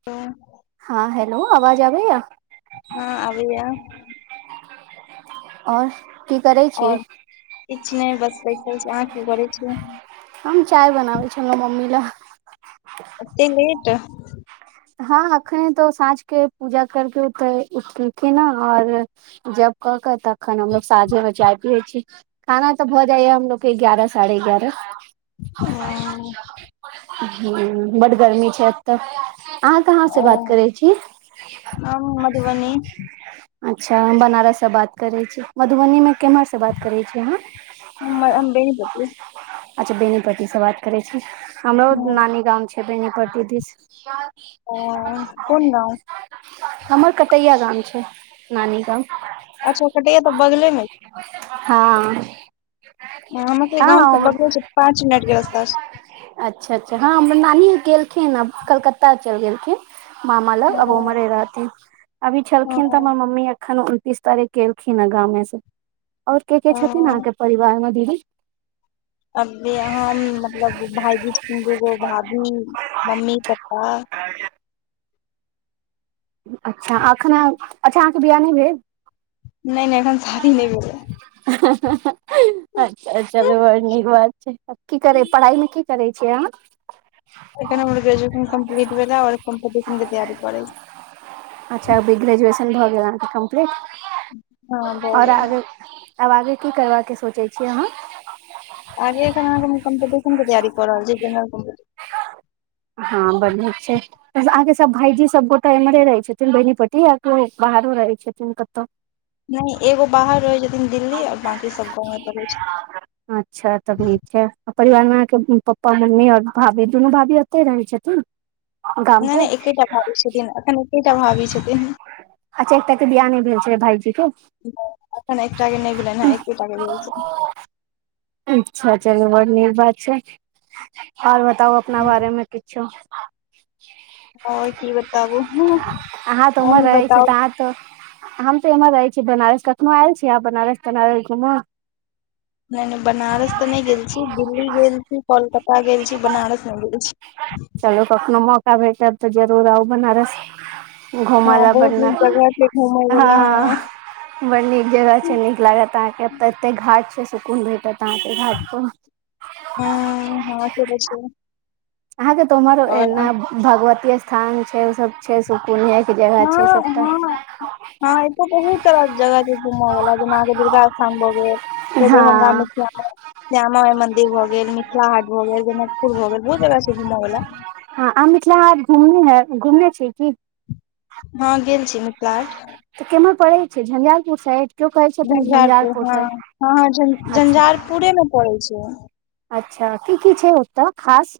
[inaudible] हँ हैेलो आवाज आबैया हँ अबैया और और किछ नय बस बैठल छै अहाँ की करै छीय हम चाय बनाबै छै हमर मम्मी ला एते लेट हँ अखन त साँझ के पूजा करके ओत उठेलखिन और जप कऽ क तखन हमलोग साँझे मे चाय पियै छी खाना त भऽ जाइया हमलोग के एग्यारह साढ़े एग्यारह [inaudible] हुं बड गर्मी छै अत अहाँ कहाँ स ओ बात करै छी हम मधुबनी अच्छा हम बनारस स बात करै छी मधुबनी मे केम्हर स बात करै छी आंहा हमर हम बेनीपट्टी अच्छा बेनीपट्टी सँ बात करै छी हमरो नानी गाम छै बेनीपट्टी दीस [inaudible] ओह कोन गाँव [inaudible] हमर कटैया गाम छै नानी गाम अच्छा कटैया त बगले मे हँ हमर सब के हँ गाँंव स हमर बगले छै पाँंच मिनट के रास्ता छै अच्छा अच्छा ह हमर नानी गेलखिन आब कलकत्ता चैयल गेलखिन मामा लग अब ओ उमरे रहथिन अभी ओ छलखिन त हमर मम्मी अखन उनतीस तारीख केलखिन हे गामे से ओर के के छथिन अहाँ ओ के परिवार मे दीदी अभी हम मतलब भाईजी छथिन दूगो भाभी मम्मी पपा अच्छा अखन आहा अच्छा अहाँके बियाह न‌इ भेल नय नय अखन शादी नय भेलैया हा हा हा अच्छा चलू बड नीक बात छै की करेय पढ़ाई लिखाई करै छी आंहा अखन हमर ग्रेजुएशन कम्प्लीट भेला ओर कॉम्पिटिशन के तैयारी करै छी अच्छा अभी ग्रेजुएशन भऽ गेल अहाँ के कम्प्लीट छी हँ भऽ ओर गेल अगे आब आगे की करबा के सोचैय छियै अहाँ आगे आंहा के हम कम्पिटिशन के तैयारी क रहल छी जेनरल कम्पिटिशन ह बड नीक छै बस अहाँके सब भईजी सब सबगो त इमहरे रहै छथिन बेनीपट्टी आओर कियो बाहरो रहै छथिन कतौ न‌इ एगो बाहर रहै छथिन दिल्ली आ बांकी सब गावे पर रहै अच्छा तब छैथिन नीक छै परिवार मे अहाँके पप्पा मम्मी आओर भाभी दुनू भाभी अतै रहै छथिन गाम न‌इ न‌इ पर एकेटा भावी छथिन एखन एकेटा भावी छथिन अच्छा एकटा के बियाह न‌इ भेल छलै भायजी के ओ अखन एकटा के न‌इ भेलनहाँ एकेटा के भेल छै अच्छा चलू बड नीक बात छै आओर बताउ अपना बारे छनि मे किछो आओर की बताबू आहाँ त उमहर अहीं रहै बताउ छीत आहाँ त हमत एमहर रहै छी बनारस कखनो आएल छीयै आहाँ बनारस तनारस घुम‌ न‌इ न‌इ बनारस त नै गेल छी दिल्ली गेल छी कोलकत्ता गेल छी बनारस न‌इ गेल छी चलु कखनो मौका भेटत त जरूर आउ बनारस घुम‌ हँ ला बहुत बना नीक जगह छै घूमय वला हँ बड नीक जगह छै नीक लागत अहाँके अत एते घाट छै सुकुन भेटत अहाँके घाट प हुं हँ से त छै अहा के त उमरो आओर ऐने अहाँ- भगवती स्थान छै ओ सब छै सुकुन या के जगह छै हँ सबटा हँ हँ एतो बहुत तरह के जगह छै घूमऽ वाला जेना अहाँके दुर्गा स्थान भऽ गेल [unintelligible] हँ दरभंगामे श्यामा श्याम माइ मदिर भऽ गेल मिथिला हाट भऽ गेल जनकपुर भऽ गेल बहुत जगह छै घुम वला हँ आहाँ मिथिला हाट घुमने है घुमने छी की हँ गेल छी मिथिलाहाट तऽ केमहर पड़ै छै झञंझारपुर साइड केओ कहै छथिन झंझारपुर हँ साइड हँ हँ झं अच्छा झंझारपुरेमे पड़ै छै अच्छा की की छै ओतऽ खास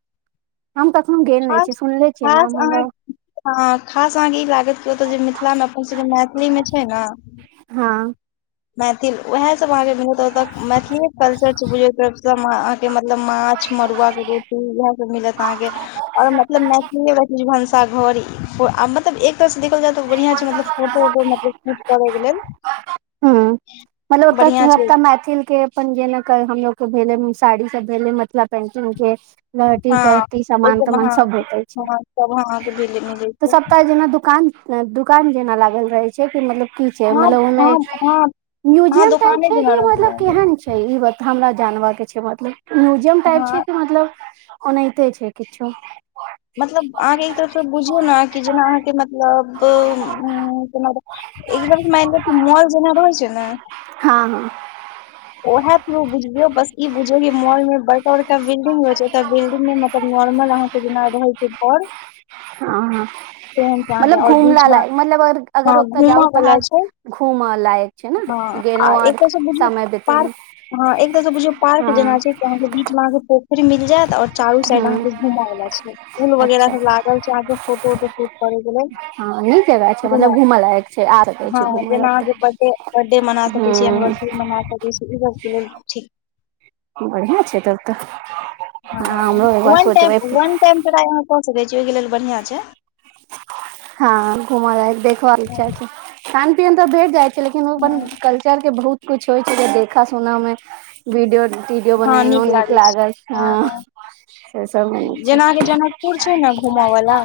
हम कखनो गेल नहि छी खास सुनले छियै खास नाम हमरा अहाँके हँ खास आहाँ ई लागत कि ओतऽ जे मिथिला अपन सबके मैथिलीमे जे छै ने, हँ। मैथिल उएह सब अहाँके मिलत मैथिलीए कल्चर छै बुझ तर, [unintelligible] म अहाँके मतलब माछ मड़ुआ के रोटी इएह सब मिलत अहाँके, आओर मतलब मैथिली भनसाघर मतलब एक तरह स देखल जाय। बढ़ियां छै मतलब फोटो वोटो मतलब शूट करै के लेल। हँ मतलब बढ़िया छै ओतऽ मैथिल के अपन जेनेट कज हमलोग के भेले साड़ी सब भेले मिथिला पेंटिंग के लहटी हँ तहटी ओहि सामान तामान हँ सब भेटै छै हँ सब अहाँके मिलै मिलै तऽ छै सप्ताह जेना दुकान दुकान जेना लागल रहै छै कि मतलब की छै हँ मतलब हँ ओईमे हँ अहाँ म्यूजियम त दोकाने छै जेना कि रोइक मतलब लेबै केहन, छै ई बात हमरा जानब के छै मतलब म्यूजियम टाइप हँ छै कि मतलब, ओ नाहिते छै किछो मतलब अहाँके एक तरफसँ बुझू न कि जेना अहाँके मतलब उ जेना, एक म मएल लिय जेना रहै छै ने, हँ हँ ओह फ्रू बुझिय बस ई बुझियौ कि मॉल मे बड़का बड़क बिल्डिंग होय छै ओ बिल्डिंग नै मतलब नॉर्मल आहाँ ओई दिना रहै छै पर ह मतलब घुमला मे लायक मतलब हँ अगर ओतऽ जाउ घूमऽ त वला अहाँ छै घूमत लायक छै हँ ने गेलौ आर समय बितेलहुँ ह एत तऽ बुझियो पार्क जेना हँ छैहं के बीच मे अहाँ के पोखरि मिल जेएत और चारू साइड अहं हूँ के घुमवला छै फुल वगैरह अच्छा सब लागल छै फोटो उोटो शूट करैके लेल हँ नीक जगह छै जेना मतलब घूमय लायक छै आर हँ छै घूम ल जेना ओते अहाँके बर्थडे बर्थडे मना सकै छी एनिवर्सरी मना सकै छी ई सबके लेल ठीक बढ़िआं छै तब तऽ हँ हमरो एक बार वन टाइम सोचबै वन टाइम ट्राय‌ कसकै छी ओय‌ के लेल बढ़ियां छै हँ घुमा लायक देखब च खान पियन तऽ भेट जाइ छै लेकिन ओ अपन हँ कल्चर के बहुत कुछ होइ छै देखा सुना मे वीडियो टीडियो बनेलौ नीक लागै छै लागल हँ ह से सब [unintelligible] छै जेना अहाँके जनकपुर छै ने घूमऽ वला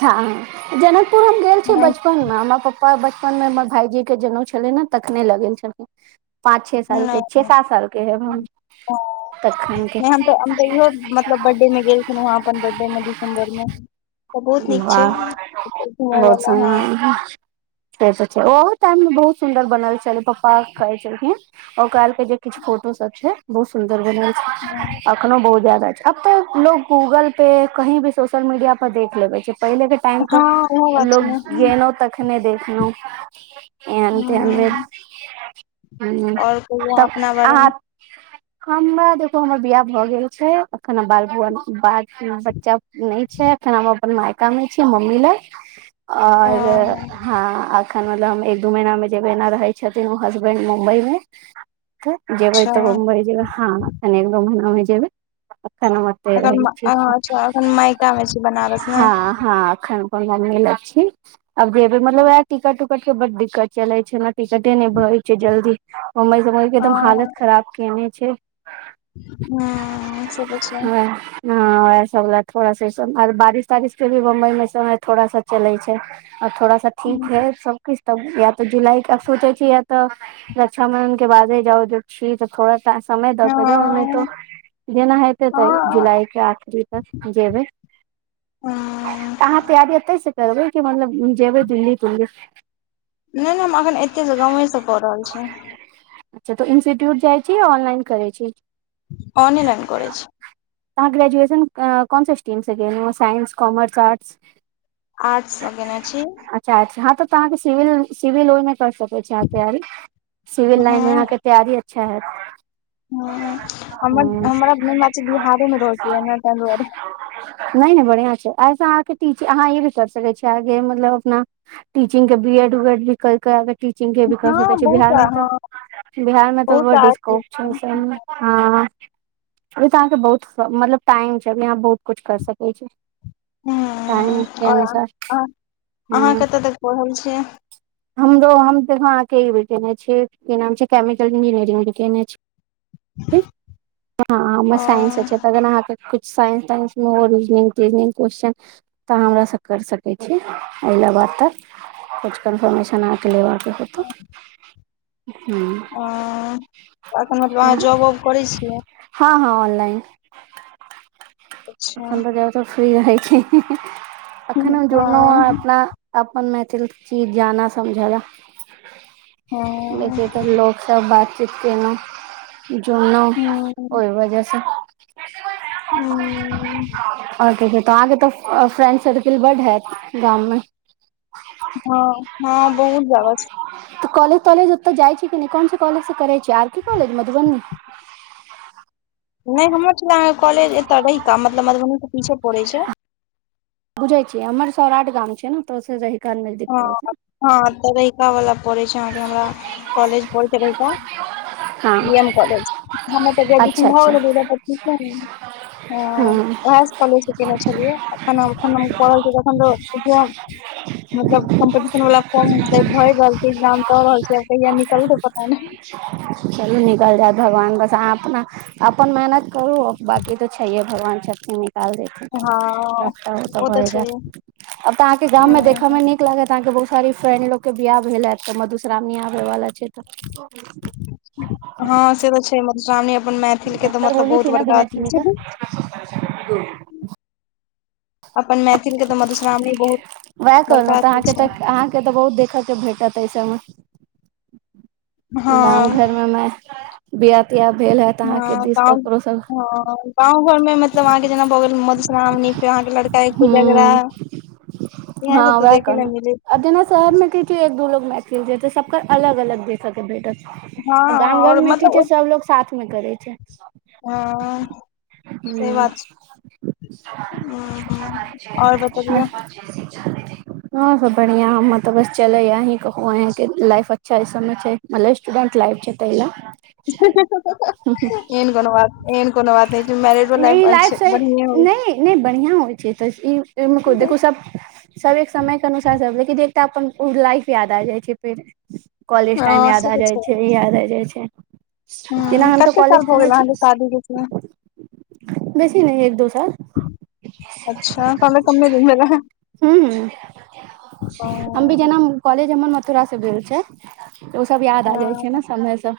हँ जनकपुर हम गेल छी नहि बचपनमे हमर प्पा पा बचपन मे हमर भाईजी के जनउ छले ने तखने लगेल छल पाँच छे हाँ, सालके छे सात साल के हेभ हम तखन के नै हम तऽ हम तऽ इहो मतलब बर्थडे मे गेल छलौ वहाँ अपन बर्थडे मे दिसम्बर मे तऽ बहुत नीक छै वाह घुमय बहुत वला हँ [unintelligible] से ओहो टाइम मे बहुत सुन्दर बनल छलै पप्पा कहै छलखिन ओकर जे किछु फोटो सब छै बहुत सुन्दर बनल छै अखनो बहुत जादा छै अब तऽ लोक गूगलपे कहीं भी सोशल मीडिया पर देख लेबै छै पहिलेके हँ इहो बात छै ने लोक गेलौ तखने खने देखलहु एहन तेन भेल हँ ह आओर कहियौ अहाँ तब अपना अहाँ [inaudible] हमरा देखू हमर बियाह भऽ गेल छै एखन बाल [unintelligible] बच्चा नै छै एखन हमर अपन मायका मे छी मम्मी लग आओर हँ ह एखन मतलब हम एक दू महीना मे जेबना रहै छथिन ओ हसबेंड मुम्बई मे जेबै अच्छा तऽ मुम्बइ जेबै हँन एखैन एक दो महीना मे जेबै एखैन एखन मैं स अच्छा एखन मायका मे छै बनारस ने हँ हँ अखैन अपन मम्मी लग छी आब जेबै मतलब उहे टिकट उकट ट के बड दिक्कत चले छै ने टिकटे नहि भेए छै जल्दी मुम्बइ समय क एकदम हालत खराब केने छै हुॅं से त छै वैह हँ इह सब थोड़ा सास बारिश तारिश के भी बम्बई मे समय थोड़ा सा चलै छै आओर थोड़ा सा ठीक है सबकिछु तब या तऽ जुलाई के सोचै छी या तऽ रक्षााबंधन के बादे जाउ छी त थोड़ा समय दऽ प हँ ओनैतो तऽ जेना हेते तऽ हँ जुलाई के आखिरी तक जेबै हुॅं तऽ अहाँ तैयारी एतै से करबै कि मतलब जेबै दिल्ली तुल्ली नै नै हम अखन एतेसँ गावेसँ कऽ रहल छी अच्छा त इन्स्टिट्यूट जाइ छीऑनलाइन करै छी ऑनेलाइन करै छी त अहाँ ग्रेजुएशन कोनस स्टीम से केलौ साइंस कॉमर्स आर्ट्स आर्ट्स स केने छी च हँ तऽ अहाँके सिविल सिविल ओहिमे कर सक [unintelligible] सिविल लाइन मे अहाँके तैयारी अच्छा हयत हं हमरा मुन बिहारे मे रहतै ने ताहि दुआरे [unintelligible] नय नय बढ़िआं छै आइ सऽ अहाँके टीच अहाँ ई भी कर सकै छियै आगे मतलब अपना टीचिंग के बी एड उएड भी कै क टीचिंग के भी कऽ सकै हँ छी बहुत बिहार मे हँ तऽ बिहार मे तऽ बहुत बड्ड आर्ट चीज स्कोप छै ओई सब मे हँ अभी तऽ अहाँके बहुत मतलब टाइम छै अभी अहाँ बहुत कछ कर सकै छी टाइम के आओर अनुसार अहाँ अहाँ हूं कतऽ तक पढ़ल छियै हमरो हम देख हां के ई भी केने छीयै की नाम छै केमिकल इंजीनियरिंग भी केने छी हँ हमे ओ साइंस छै त अगर अहाँके कुछ साइंस ताइंस मे होल तनिंग क्वस्न तऽ हमरा सब कर सकै छी अला बाद तक कुछ कन्फर्मेशन आके लेबाक के हेतौ हं अह जॉब आउब करै छियै हँ हँ ऑनलाइन अच्छा हमर जगह तऽ फ्री रहै छै अखन हम जुड़लौं हँ अपना अपन मैथिल चीज जानऽ समझऽ लेऽ हम्म बेैसे तऽ लोकसभ बातचीत केयलौंह जोरनाय ओहि वजह सऽ हूं अहाँके तऽ फ्रेंड सर्किल बड्ड हेऽत गाम मे ह हँ हँ बहुत जादा छै तऽ कॉलेज तॉलेज ओत जाइ छै कि कोन कॉलेज से करै छी आर के कॉलेज मधुबनी नहि हमर छला कॉलेज एतय रहिका मतलब मधुबनीके पीछे पड़ै छै बुझै छियै हमर सौराठ गाम छै न त रहिका नजदीक हँ पड़ै छै हँ तऽ रहिका वाला पड़ै छै अहाँके हमरा कॉलेज पऽ छै रहिका हँ बी एम कॉलज हम तऽ अच्छा ग्रेजशन अच्छा भ ह हँ ओहे काॅलेज केने छलियै त त मतलब कम्पटीशन वाला फॉर्म भरि रहल छि एगजाम द रहल छै कहिया निकलतै पता नय चलू निकलि जायत भगवान बस अपना अपन मेहनत करू बाकी तो छैहे भगवान छथिन निकाल देत हँ सबटा ओ त हो तऽ जाय छै अब तऽ अहाँके गाम मे देखऽ हँ मे निक लागत अहां के बहुत सारी फ्रेंड लोग के बियाह भेल हैत तो मधुश्रामणी आबय वाला छै त हँ से तऽ छै मधुश्रावणी अपन मैथिल के तऽ डॉक्टर मतलब बहुत बड़का अथी छै ठ अपन मैथिल के तऽ मधुश्रावणी बहुत वएह कहलौ बड़का तऽ अथी अहाँके छै। तऽ अहाँके तऽ बहुत देखय के भेटत एहि सभ मे गांम हँ। घर मे बियाह तियाह भेल हैत ह अहाँके दिस गाँंव ककरो सब हं गांव घर मे मतलब अहाँके जेना ब मधुश्रावणी फेर अहांके लड़का कोजगरा हूँ येहे सब त देखै लै मिलै छै शहर मे की छै एक दू लोग मैथिल जेते सबके अलग अलग देख के भेटत हँ छै गाम घर आओर मे की मतलब छै सभ लोग साथ मे करै छै हं से बात ह छै और बतबियौ [unintelligible] हँ हँ बढ़िया हमर तऽ बस चलैया अहि कहु अहां के लाइफ अच्छा सब मे छै भले स्टूडंट लाफ छेय तेय लऽ एहन कोनो न बात एहन नै कोनो बात नहि छै मैरिजो लाइ नहि ई लाइफ से बढ़ि हो नहि नहि बढ़िया होइ छै तऽ ईमे छै। देखु सब सब एक समय के अनुसार सब लेकिन एकटा अपन लाइफ याद आ जाइ छै फेर कॉलेज टाइम हँ याद से आ तऽ जाइ छै याद आ जाइ छै दना हूँ हम तऽ कते साल कॉलज के भऽ न गेल अहाँके छी शादी के से बेसी नहि एक दो साल अच्छा कमे कमे दिन भेलय हू हू हम भी जेना कॉलज हमर मथुरा से भेल छै ओ सब याद आ जाइ छै ने हँ समय सब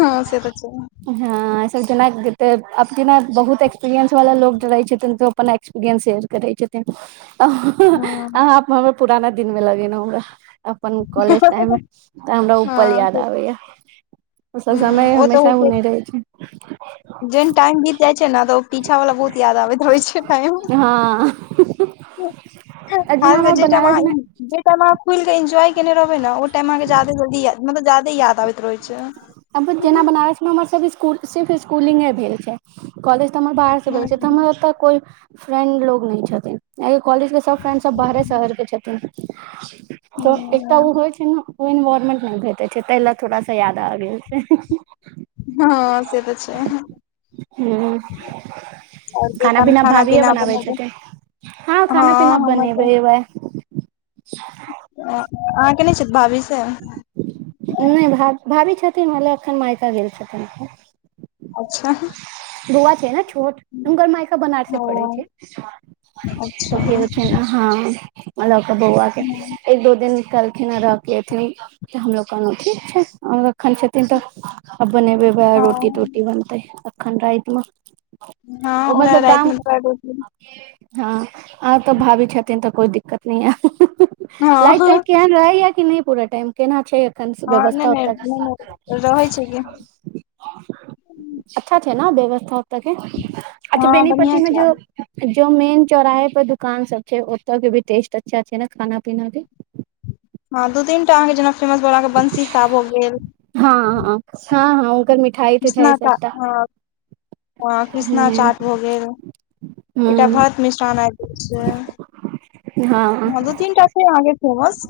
हँ से तऽ छै हँऐ सब जेनाते अब जेना बहुत एक्सपीरियंस वाला लोग रहे छथिन तऽ अपन एक्सपिरियंस शेयर करै छथिन हँ अहाँ पुराना दिन मे लगेेलहुं हमरा अपन कॉलेज टाइम मे तऽ हमरा ओ पल हँ याद से आबेया ओ सब समय हूं हमेशा ओ नहि रहै छै जेन टाइम बीत जाइ छै ने तऽ पीछा वला बहुत याद आबैत होइ छै टाइम हँ जेना हालके हमर जे टाइम बनारस आहाँ मे जे टाइ अहाँ खुल कें इन्जॉय केने रहबै नऽ ओ टाइम अहाँ के ज्यदा जल्दी याद मतलब जाादे याद आबैत रहै छै जेना बनारस मे हमर सबक सिर्फ स्कूलिंगे भेल छै कॉलेज बाहर से हमर ओ कोइ फ्रेंड लोग नहि छथिन कॉलेज के सब फ्रेंड सब बाहे शहर के छथिन तऽ एकटा ओ होइ छै ने ओ इन्वायरमेंट नहि भेटैत छै ताहि लए थोड़ा सा यादा आब गेल छै हँ से तऽ छै ह और कहियो तऽ खाना भाभीए पीना बनाबै बनेब छथिन खाना हँ पीना हमर तऽ बनेबेबै अहाँके नहि छैथ भाभी से नहि भ भाभी छथिन हेलय एखन मायिका गेल छथिन अच्छा बऊआ छै नऽ छोट हुनकर मायका बनारसे ओ पड़े छै तऽ अच्छा गेल छै हँ लऽ के बौआ के हँ एक दो दिन निकलखिन रह के हमलोग कहलउ ठीक छैखन छै एखन छथिन तऽ आ बनेबे उहाय रोटी तोटी बनतै अखन रातिमे हँ ओह राइत मऽ [unintelligible] हँ आ तऽ भाभी छथिन तऽ कोइ दिक्कत नहि यऽ हँ लाइटइट कहन रहै या कि नहि पूरा टाइम केना छै एखन हँ नहि व्यवस्था नहि ओतय नहि नहि रहै छै कि अच्छा छै ने व्यवस्था ओतऽ के अच्छा हँ बढ़िआँ बेनीपट्टी मे छै जो आब जो मेन चौराहे पर दुकान सब छै ओतऽ के भी ेस्ट अच्छा छै नऽ खाना पीना के हँ दू तीन टा अहाँके जेना फेमस भेल अहाँके बंसीसाह भऽ गेल हँ हँ हँ हँ [unintelligible] मि कृष्णा चा हऽ कृष्णा हूँ चाट भऽ गेल एकटा हूँ भरत मिश्रण आबि गेल छै हँ दू तीनटा छै आहाँके फेमस